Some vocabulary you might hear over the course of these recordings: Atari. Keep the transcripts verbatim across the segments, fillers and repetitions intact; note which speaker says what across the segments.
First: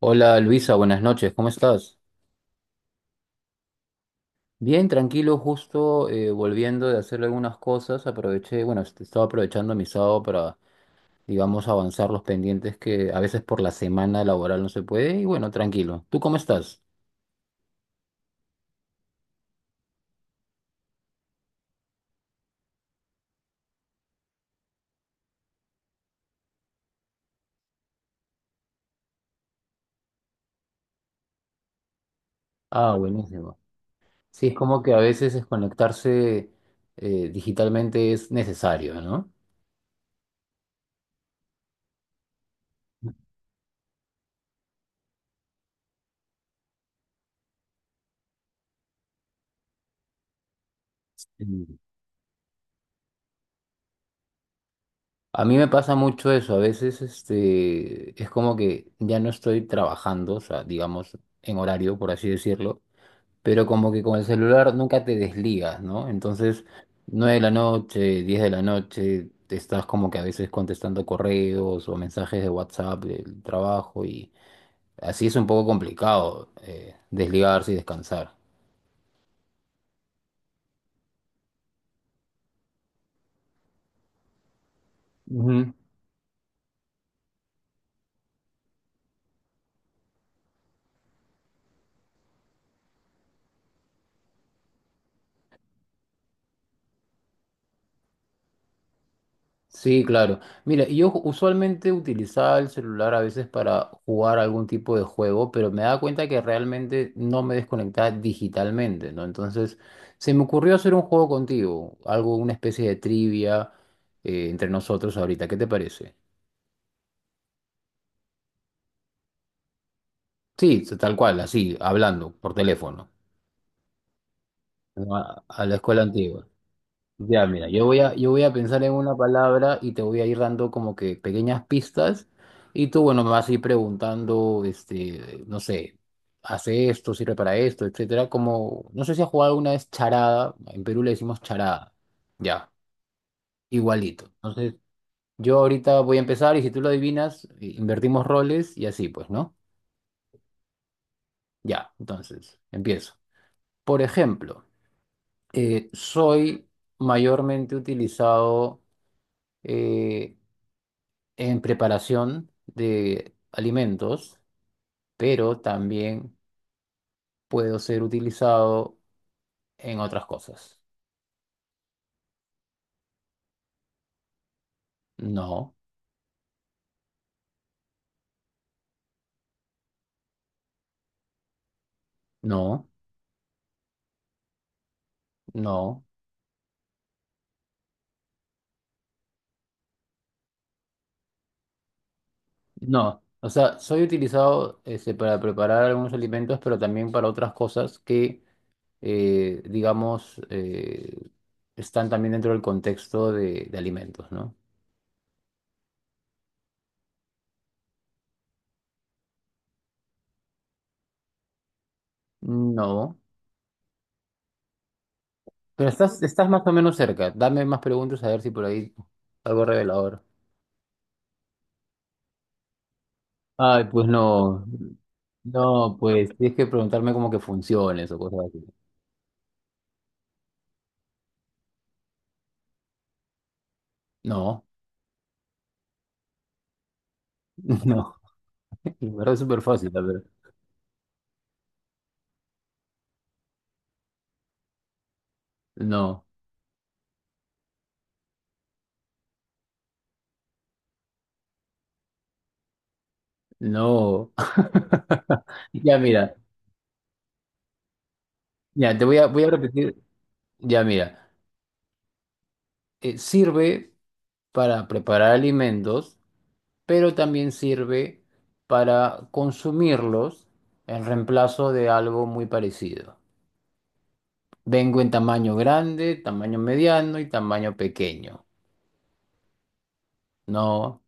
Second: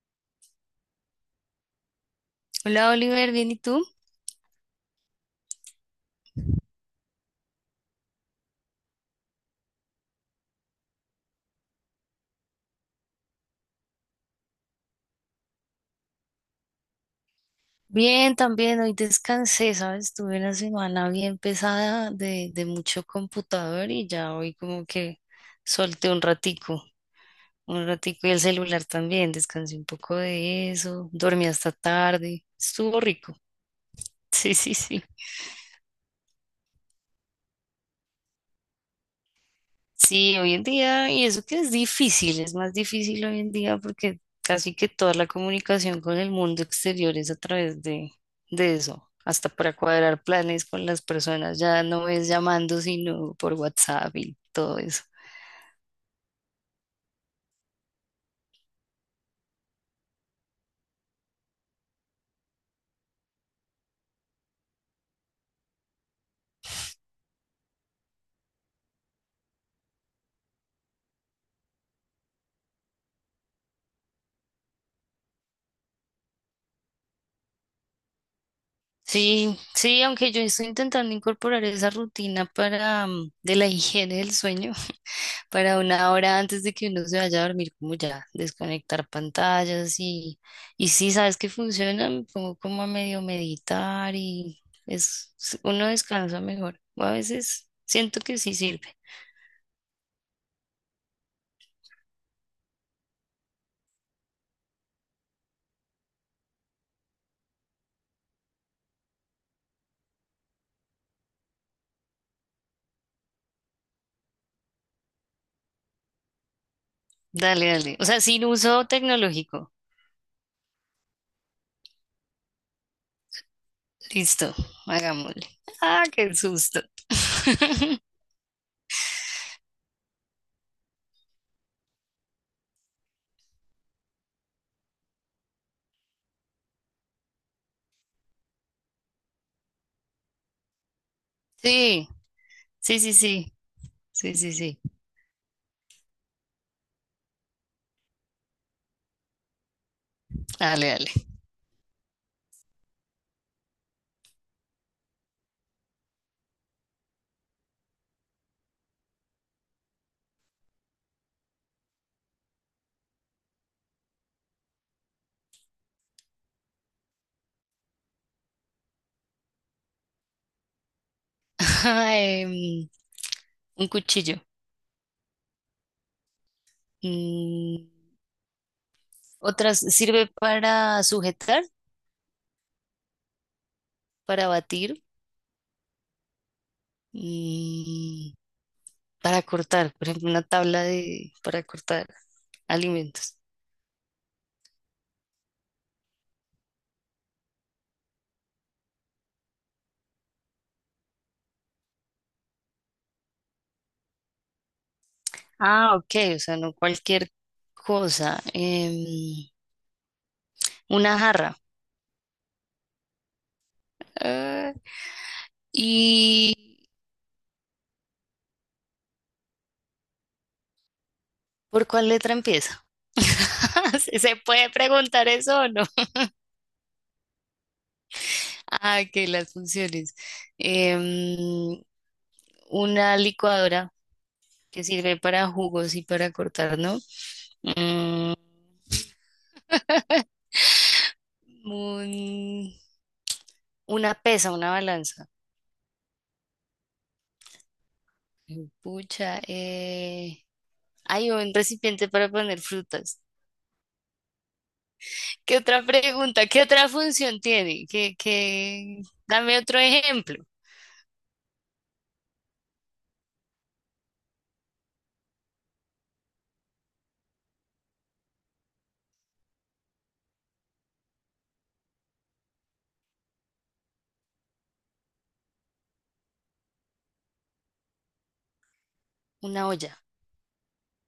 Speaker 1: Hola Luisa, buenas noches, ¿cómo estás?
Speaker 2: Hola Oliver, ¿bien y tú?
Speaker 1: Bien, tranquilo, justo eh, volviendo de hacer algunas cosas, aproveché, bueno, est- estaba aprovechando mi sábado para, digamos, avanzar los pendientes que a veces por la semana laboral no se puede, y bueno, tranquilo. ¿Tú cómo estás?
Speaker 2: Bien, también hoy descansé, ¿sabes? Tuve una semana bien pesada de, de mucho computador, y ya hoy como que solté un ratico, un ratico y el celular también. Descansé un poco de eso, dormí hasta tarde,
Speaker 1: Ah,
Speaker 2: estuvo rico.
Speaker 1: buenísimo. Sí, es
Speaker 2: Sí, sí,
Speaker 1: como que a
Speaker 2: sí.
Speaker 1: veces desconectarse eh, digitalmente es necesario, ¿no?
Speaker 2: Sí, hoy en día, y eso que es difícil, es más difícil hoy en día porque casi que toda la comunicación con el mundo exterior es a través de, de eso. Hasta para cuadrar planes con las personas,
Speaker 1: Mm.
Speaker 2: ya no es llamando, sino por WhatsApp y todo eso.
Speaker 1: A mí me pasa mucho eso, a veces este, es como que ya no estoy trabajando, o sea, digamos, en horario, por así decirlo, pero como que con el celular nunca te desligas, ¿no? Entonces, nueve de la noche, diez de la noche, te estás como que a veces contestando correos o mensajes de WhatsApp del trabajo y así es un poco complicado eh, desligarse y descansar.
Speaker 2: Sí, sí, aunque yo estoy intentando incorporar esa rutina para mm, de la higiene del sueño,
Speaker 1: Ujú.
Speaker 2: para una hora antes de que uno se vaya a dormir, como ya, desconectar pantallas, y, y sí, sabes que funciona. Me pongo como a medio meditar y es, uno descansa mejor. O a veces siento que sí sirve.
Speaker 1: Sí, claro. Mira, yo ju- usualmente utilizaba el celular a veces para jugar algún tipo de juego, pero me daba cuenta que realmente no me desconectaba digitalmente, ¿no? Entonces, se me ocurrió hacer un juego contigo, algo, una especie de trivia eh, entre nosotros ahorita. ¿Qué te parece?
Speaker 2: Dale, dale. O sea, sin uso tecnológico.
Speaker 1: Sí, tal cual, así, hablando por teléfono,
Speaker 2: Listo,
Speaker 1: ¿no?
Speaker 2: hagámosle.
Speaker 1: a a la escuela
Speaker 2: Ah, qué
Speaker 1: antigua.
Speaker 2: susto.
Speaker 1: Ya, mira, yo voy a, yo voy a pensar en una palabra y te voy a ir dando como que pequeñas pistas y tú, bueno, me vas a ir preguntando, este, no sé, hace esto, sirve para esto, etcétera, como, no sé si has jugado alguna vez charada, en Perú le decimos charada,
Speaker 2: Sí,
Speaker 1: ya,
Speaker 2: sí, sí, sí,
Speaker 1: igualito.
Speaker 2: sí, sí,
Speaker 1: Entonces,
Speaker 2: sí.
Speaker 1: yo ahorita voy a empezar y si tú lo adivinas, i- invertimos roles y así, pues, ¿no?
Speaker 2: Dale, dale.
Speaker 1: Ya, entonces, empiezo. Por ejemplo, eh, soy mayormente utilizado... eh, en preparación de alimentos, pero también puedo ser utilizado en otras cosas.
Speaker 2: Em, un cuchillo.
Speaker 1: No,
Speaker 2: Mm, otras sirve para sujetar,
Speaker 1: no,
Speaker 2: para batir
Speaker 1: no,
Speaker 2: y para cortar, por ejemplo, una tabla de, para cortar
Speaker 1: no.
Speaker 2: alimentos.
Speaker 1: O sea, soy utilizado este, para preparar algunos alimentos, pero también para otras cosas que, eh, digamos, eh, están también dentro del contexto de, de alimentos, ¿no?
Speaker 2: Ah, ok, o sea, no cualquier cosa. Em, una jarra.
Speaker 1: No.
Speaker 2: Ah,
Speaker 1: Pero estás, estás
Speaker 2: ¿y
Speaker 1: más o menos cerca. Dame más preguntas a ver si por ahí algo revelador.
Speaker 2: por cuál letra empieza?
Speaker 1: Ay, pues
Speaker 2: ¿Se se
Speaker 1: no.
Speaker 2: puede preguntar eso o no?
Speaker 1: No, pues tienes que preguntarme cómo que funciones o cosas así.
Speaker 2: Ah, que las funciones. Em, una licuadora
Speaker 1: No,
Speaker 2: que sirve para jugos y para cortar, ¿no?
Speaker 1: no,
Speaker 2: Mm,
Speaker 1: en verdad es súper fácil, la verdad.
Speaker 2: un- una pesa, una balanza.
Speaker 1: No,
Speaker 2: Pucha, eh, hay un recipiente para poner frutas.
Speaker 1: no.
Speaker 2: ¿Qué otra
Speaker 1: Ya mira,
Speaker 2: pregunta? ¿Qué otra función tiene? ¿Qué,
Speaker 1: ya
Speaker 2: qué?
Speaker 1: te voy a, voy a
Speaker 2: Dame otro
Speaker 1: repetir.
Speaker 2: ejemplo.
Speaker 1: Ya mira, eh, sirve para preparar alimentos, pero también sirve para consumirlos en reemplazo de algo muy parecido. Vengo en tamaño grande, tamaño mediano y tamaño pequeño.
Speaker 2: Una olla,
Speaker 1: No,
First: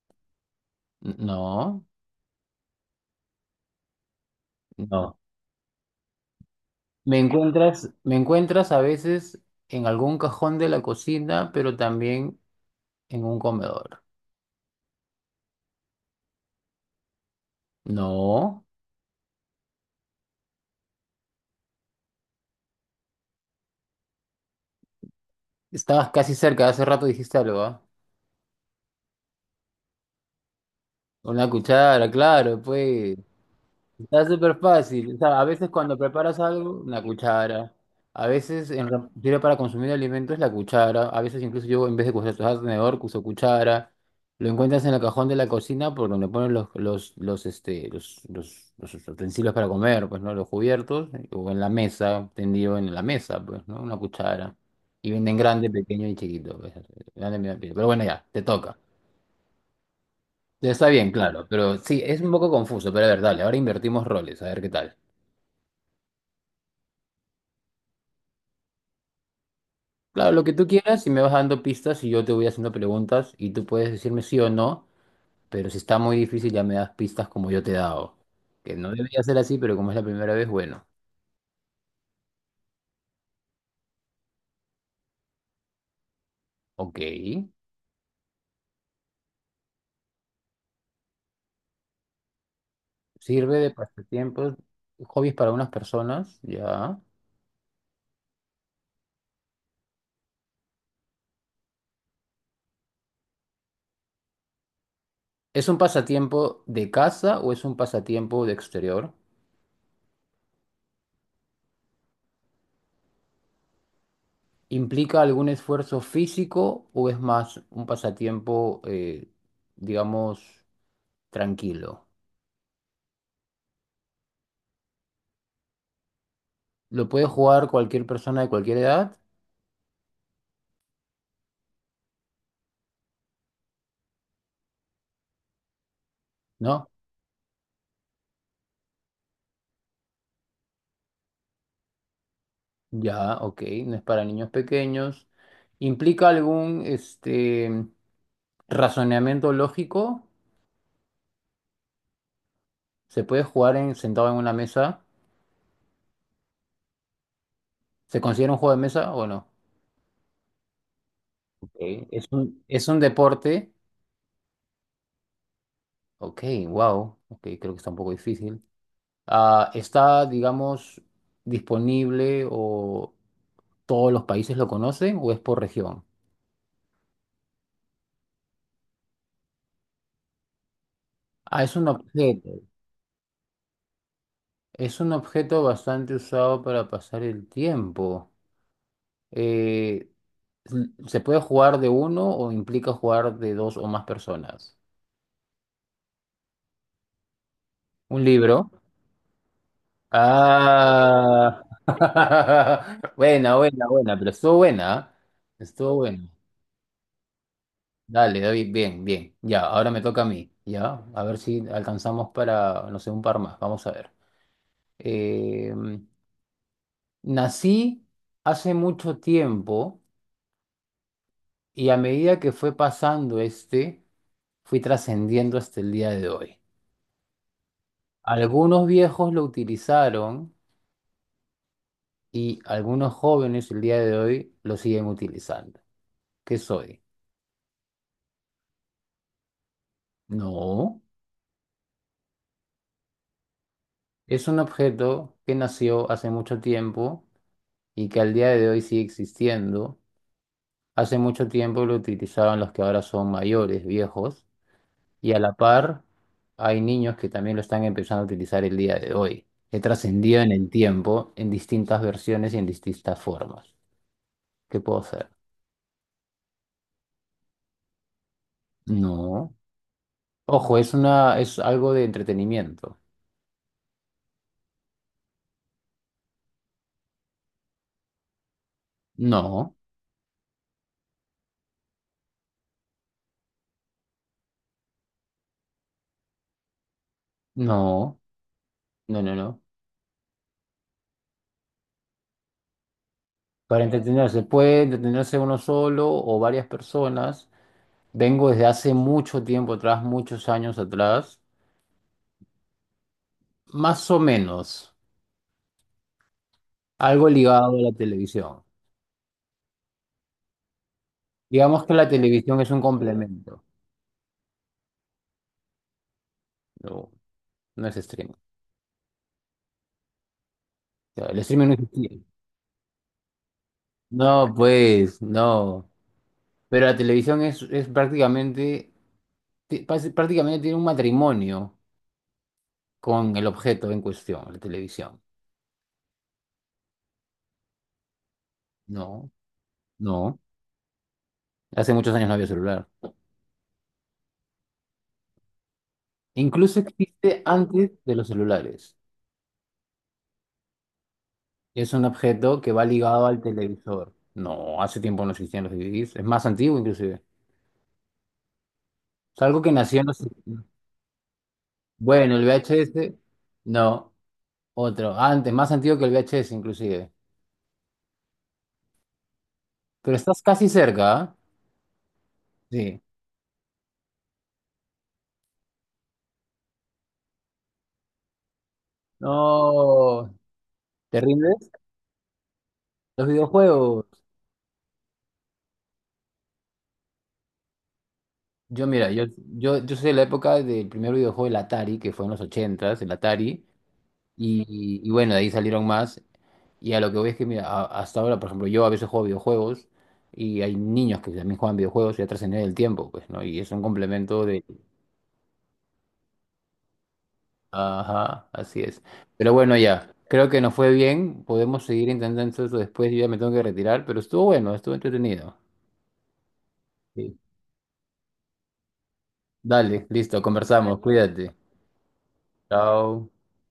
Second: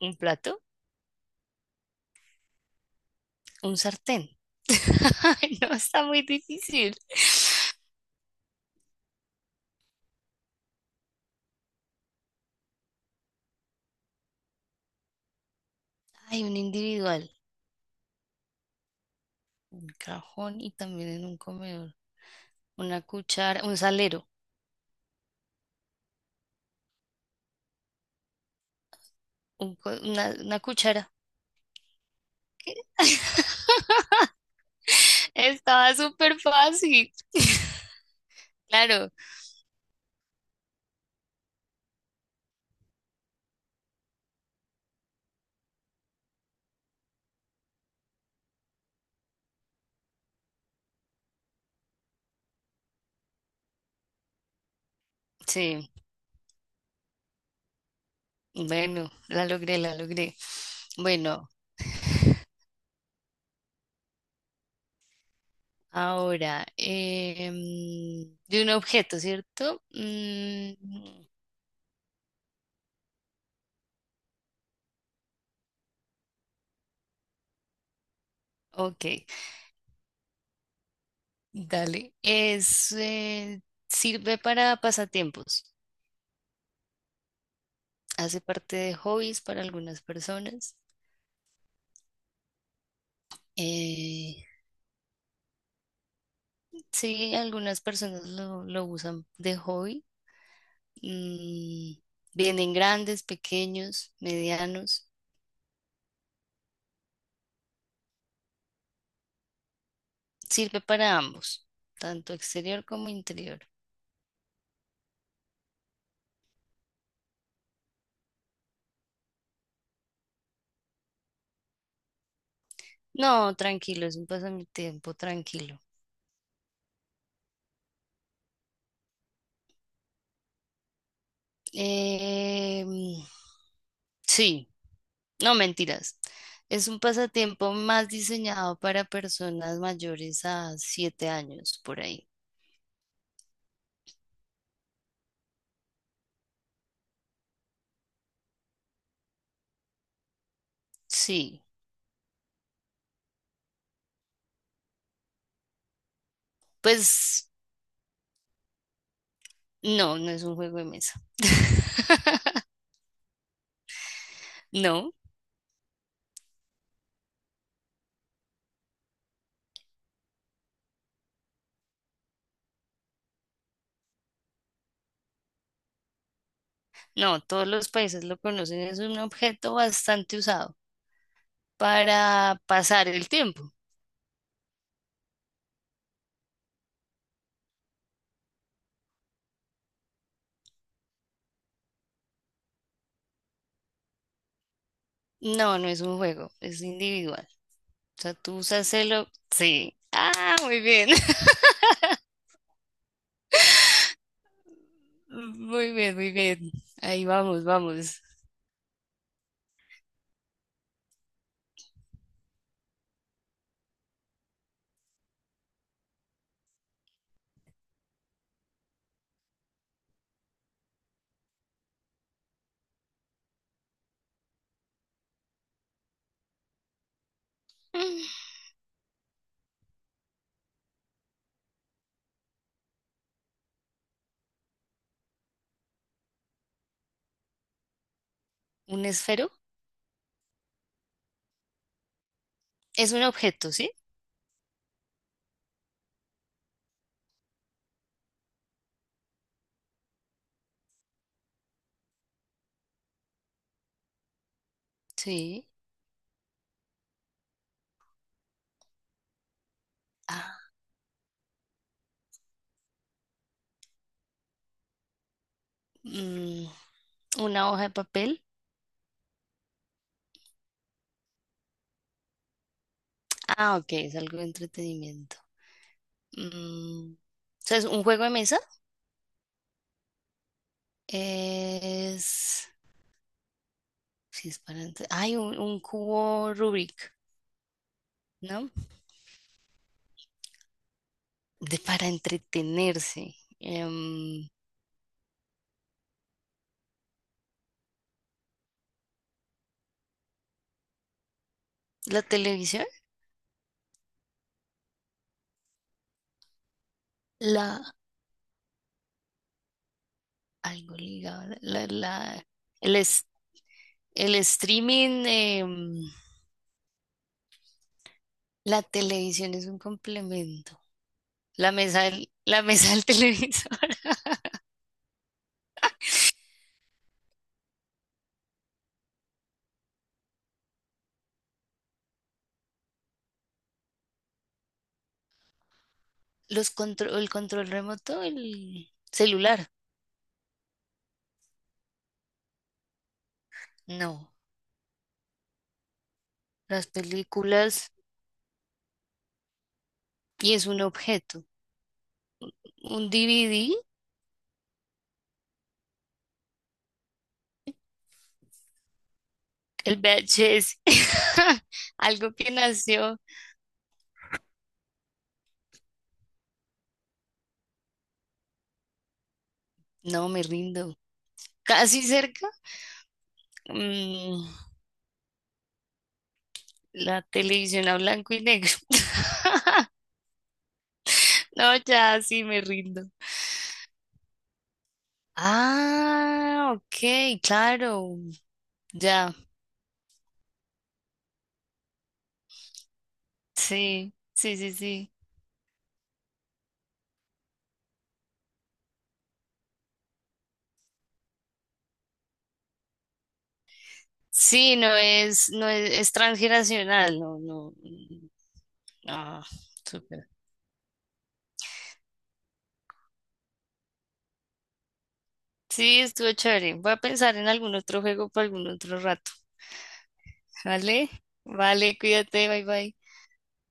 Speaker 2: un plato,
Speaker 1: n- no,
Speaker 2: un sartén.
Speaker 1: no.
Speaker 2: Ay, no, está muy difícil.
Speaker 1: Me encuentras, me encuentras a veces en algún cajón de la cocina, pero también en un comedor.
Speaker 2: Hay un individual,
Speaker 1: No,
Speaker 2: un cajón y también en un comedor. Una cuchara, un salero,
Speaker 1: estabas casi cerca, hace rato dijiste algo, ¿ah?
Speaker 2: un co- una, una cuchara.
Speaker 1: Una cuchara, claro, pues. Está súper fácil. O sea, a veces
Speaker 2: Estaba
Speaker 1: cuando
Speaker 2: súper
Speaker 1: preparas algo, la
Speaker 2: fácil.
Speaker 1: cuchara. A veces en re-
Speaker 2: Claro,
Speaker 1: sirve para consumir alimentos la cuchara. A veces incluso yo en vez de usar tenedor, uso cuchara. Lo encuentras en el cajón de la cocina por donde ponen los, los, los, este, los, los, los utensilios para comer, pues, ¿no? Los cubiertos. eh, O en la mesa, tendido en la mesa, pues, ¿no? Una cuchara. Y venden grande,
Speaker 2: sí.
Speaker 1: pequeño y chiquito, pues, grande, medio, pequeño. Pero bueno, ya, te toca.
Speaker 2: Bueno, la logré, la logré.
Speaker 1: Está bien, claro.
Speaker 2: Bueno,
Speaker 1: Pero sí, es un poco confuso. Pero a ver, dale, ahora invertimos roles, a ver qué tal.
Speaker 2: ahora, em, de un objeto, ¿cierto?
Speaker 1: Claro, lo que tú
Speaker 2: Mm,
Speaker 1: quieras y me vas dando pistas y yo te voy haciendo preguntas y tú puedes decirme sí o no, pero si está muy difícil ya me das pistas como yo te he dado. Que no
Speaker 2: ok,
Speaker 1: debería ser así, pero como es la primera vez, bueno,
Speaker 2: dale. Es, eh, sirve para pasatiempos.
Speaker 1: ok.
Speaker 2: Hace parte de hobbies para algunas personas.
Speaker 1: Sirve de
Speaker 2: Eh,
Speaker 1: pasatiempos, hobbies para unas personas, ya.
Speaker 2: sí, algunas personas lo, lo usan de hobby. Mm, vienen grandes, pequeños, medianos.
Speaker 1: ¿Es un pasatiempo de casa o es un pasatiempo de exterior?
Speaker 2: Sirve para ambos, tanto exterior como interior.
Speaker 1: ¿Implica algún esfuerzo físico o es más un pasatiempo, eh, digamos, tranquilo?
Speaker 2: No, tranquilo, es un pasatiempo tranquilo.
Speaker 1: ¿Lo puede jugar cualquier persona de cualquier edad?
Speaker 2: Eh, sí, no mentiras. Es
Speaker 1: ¿No?
Speaker 2: un pasatiempo más diseñado para personas mayores a siete años, por ahí.
Speaker 1: Ya, ok, no es para niños pequeños. ¿Implica algún este razonamiento lógico?
Speaker 2: Sí,
Speaker 1: ¿Se puede jugar en, sentado en una mesa?
Speaker 2: pues
Speaker 1: ¿Se considera un juego de mesa o no?
Speaker 2: no, no es un juego de mesa.
Speaker 1: Ok, ¿es un, es un deporte?
Speaker 2: No,
Speaker 1: Ok, wow. Ok, creo que está un poco difícil. Ah, ¿está, digamos, disponible o todos los países lo conocen o es por región?
Speaker 2: no, todos los países lo conocen, es un objeto bastante usado
Speaker 1: Ah, es un objeto.
Speaker 2: para pasar el tiempo.
Speaker 1: Es un objeto bastante usado para pasar el tiempo. Eh, mm, ¿Se puede jugar de uno o implica jugar de dos o más personas?
Speaker 2: No, no es un juego, es individual. O
Speaker 1: ¿Un
Speaker 2: sea, tú
Speaker 1: libro?
Speaker 2: usas el... o- sí. Ah, muy bien.
Speaker 1: Ah. Buena, buena, buena, pero estuvo buena, ¿ah?
Speaker 2: Muy
Speaker 1: Estuvo
Speaker 2: bien,
Speaker 1: buena.
Speaker 2: muy bien. Ahí vamos, vamos.
Speaker 1: Dale, David, bien, bien. Ya, ahora me toca a mí. Ya, a ver si alcanzamos para, no sé, un par más. Vamos a ver. Eh, nací hace mucho tiempo y a medida que fue pasando este, fui trascendiendo hasta el día de hoy. Algunos viejos lo utilizaron y algunos jóvenes el día de hoy lo siguen utilizando. ¿Qué soy?
Speaker 2: ¿Un esfero?
Speaker 1: No,
Speaker 2: Es un objeto, ¿sí?
Speaker 1: es un objeto que nació hace mucho tiempo y que al día de hoy sigue existiendo. Hace mucho tiempo lo utilizaban los que ahora son mayores, viejos, y a la
Speaker 2: Sí.
Speaker 1: par hay niños que también lo están empezando a utilizar el día de hoy. He trascendido en
Speaker 2: Ah,
Speaker 1: el tiempo en distintas versiones y en distintas formas. ¿Qué puedo hacer?
Speaker 2: mm, ¿una hoja de papel?
Speaker 1: No. Ojo, es una, es algo de entretenimiento.
Speaker 2: Ah, ok, es algo de entretenimiento. Mm, o sea, es, ¿un juego de mesa?
Speaker 1: No,
Speaker 2: Es... Sí, es para... entre- ay, un, un cubo Rubik,
Speaker 1: no.
Speaker 2: ¿no?
Speaker 1: No, no, no.
Speaker 2: De para entretenerse.
Speaker 1: Para
Speaker 2: Em,
Speaker 1: entretenerse, puede entretenerse uno solo o varias personas. Vengo desde hace mucho tiempo atrás, muchos años atrás,
Speaker 2: ¿la televisión?
Speaker 1: más o menos, algo ligado a la
Speaker 2: La...
Speaker 1: televisión.
Speaker 2: Algo ligado.
Speaker 1: Digamos
Speaker 2: La,
Speaker 1: que la
Speaker 2: la-
Speaker 1: televisión es un
Speaker 2: el, es-
Speaker 1: complemento,
Speaker 2: el streaming... em,
Speaker 1: no, no es streaming.
Speaker 2: la televisión es un complemento.
Speaker 1: O sea, el streaming
Speaker 2: La
Speaker 1: no
Speaker 2: mesa
Speaker 1: existía.
Speaker 2: del, la mesa del televisor.
Speaker 1: No, pues, no. Pero la televisión es, es prácticamente, ti- pas- prácticamente tiene un matrimonio con el objeto en cuestión, la televisión.
Speaker 2: Los contro- el control remoto, el
Speaker 1: No,
Speaker 2: celular.
Speaker 1: no. Hace muchos años no había celular.
Speaker 2: No,
Speaker 1: Incluso
Speaker 2: las
Speaker 1: existe antes
Speaker 2: películas,
Speaker 1: de los celulares.
Speaker 2: y es un objeto.
Speaker 1: Es un objeto que va
Speaker 2: Un
Speaker 1: ligado al
Speaker 2: D V D,
Speaker 1: televisor. No, hace tiempo no existían los D V Ds. Es más antiguo inclusive. Es algo que
Speaker 2: el
Speaker 1: nació en los...
Speaker 2: V H S. Algo
Speaker 1: Bueno, el
Speaker 2: que
Speaker 1: V H S,
Speaker 2: nació.
Speaker 1: no, otro. Antes, más antiguo que el V H S inclusive. Pero
Speaker 2: No,
Speaker 1: estás
Speaker 2: me
Speaker 1: casi
Speaker 2: rindo.
Speaker 1: cerca, ¿ah?
Speaker 2: Casi cerca.
Speaker 1: Sí.
Speaker 2: mm, la televisión a blanco y negro.
Speaker 1: No, ¿te rindes?
Speaker 2: No, ya sí me rindo.
Speaker 1: Los videojuegos.
Speaker 2: Ah, ok, claro.
Speaker 1: Yo mira, yo,
Speaker 2: Ya.
Speaker 1: yo, yo soy de la época del primer videojuego, el Atari, que fue en los ochentas, el Atari.
Speaker 2: Sí, sí, sí,
Speaker 1: Y, y
Speaker 2: sí.
Speaker 1: bueno, de ahí salieron más. Y a lo que voy es que, mira, a- hasta ahora, por ejemplo, yo a veces juego videojuegos y hay niños que también juegan videojuegos y ya trascendí el tiempo, pues, ¿no? Y es un complemento de...
Speaker 2: Sí, no es, no es, es transgeneracional, no, no,
Speaker 1: Ajá, así es.
Speaker 2: no,
Speaker 1: Pero bueno, ya,
Speaker 2: súper.
Speaker 1: creo que nos fue bien. Podemos seguir intentando eso después. Yo ya me tengo que retirar, pero estuvo bueno, estuvo entretenido.
Speaker 2: Sí, estuvo chévere. Voy a
Speaker 1: Sí.
Speaker 2: pensar en algún otro juego para algún otro rato.
Speaker 1: Dale, listo, conversamos.
Speaker 2: ¿Vale?
Speaker 1: Cuídate.
Speaker 2: Vale, cuídate, bye bye.
Speaker 1: Chao.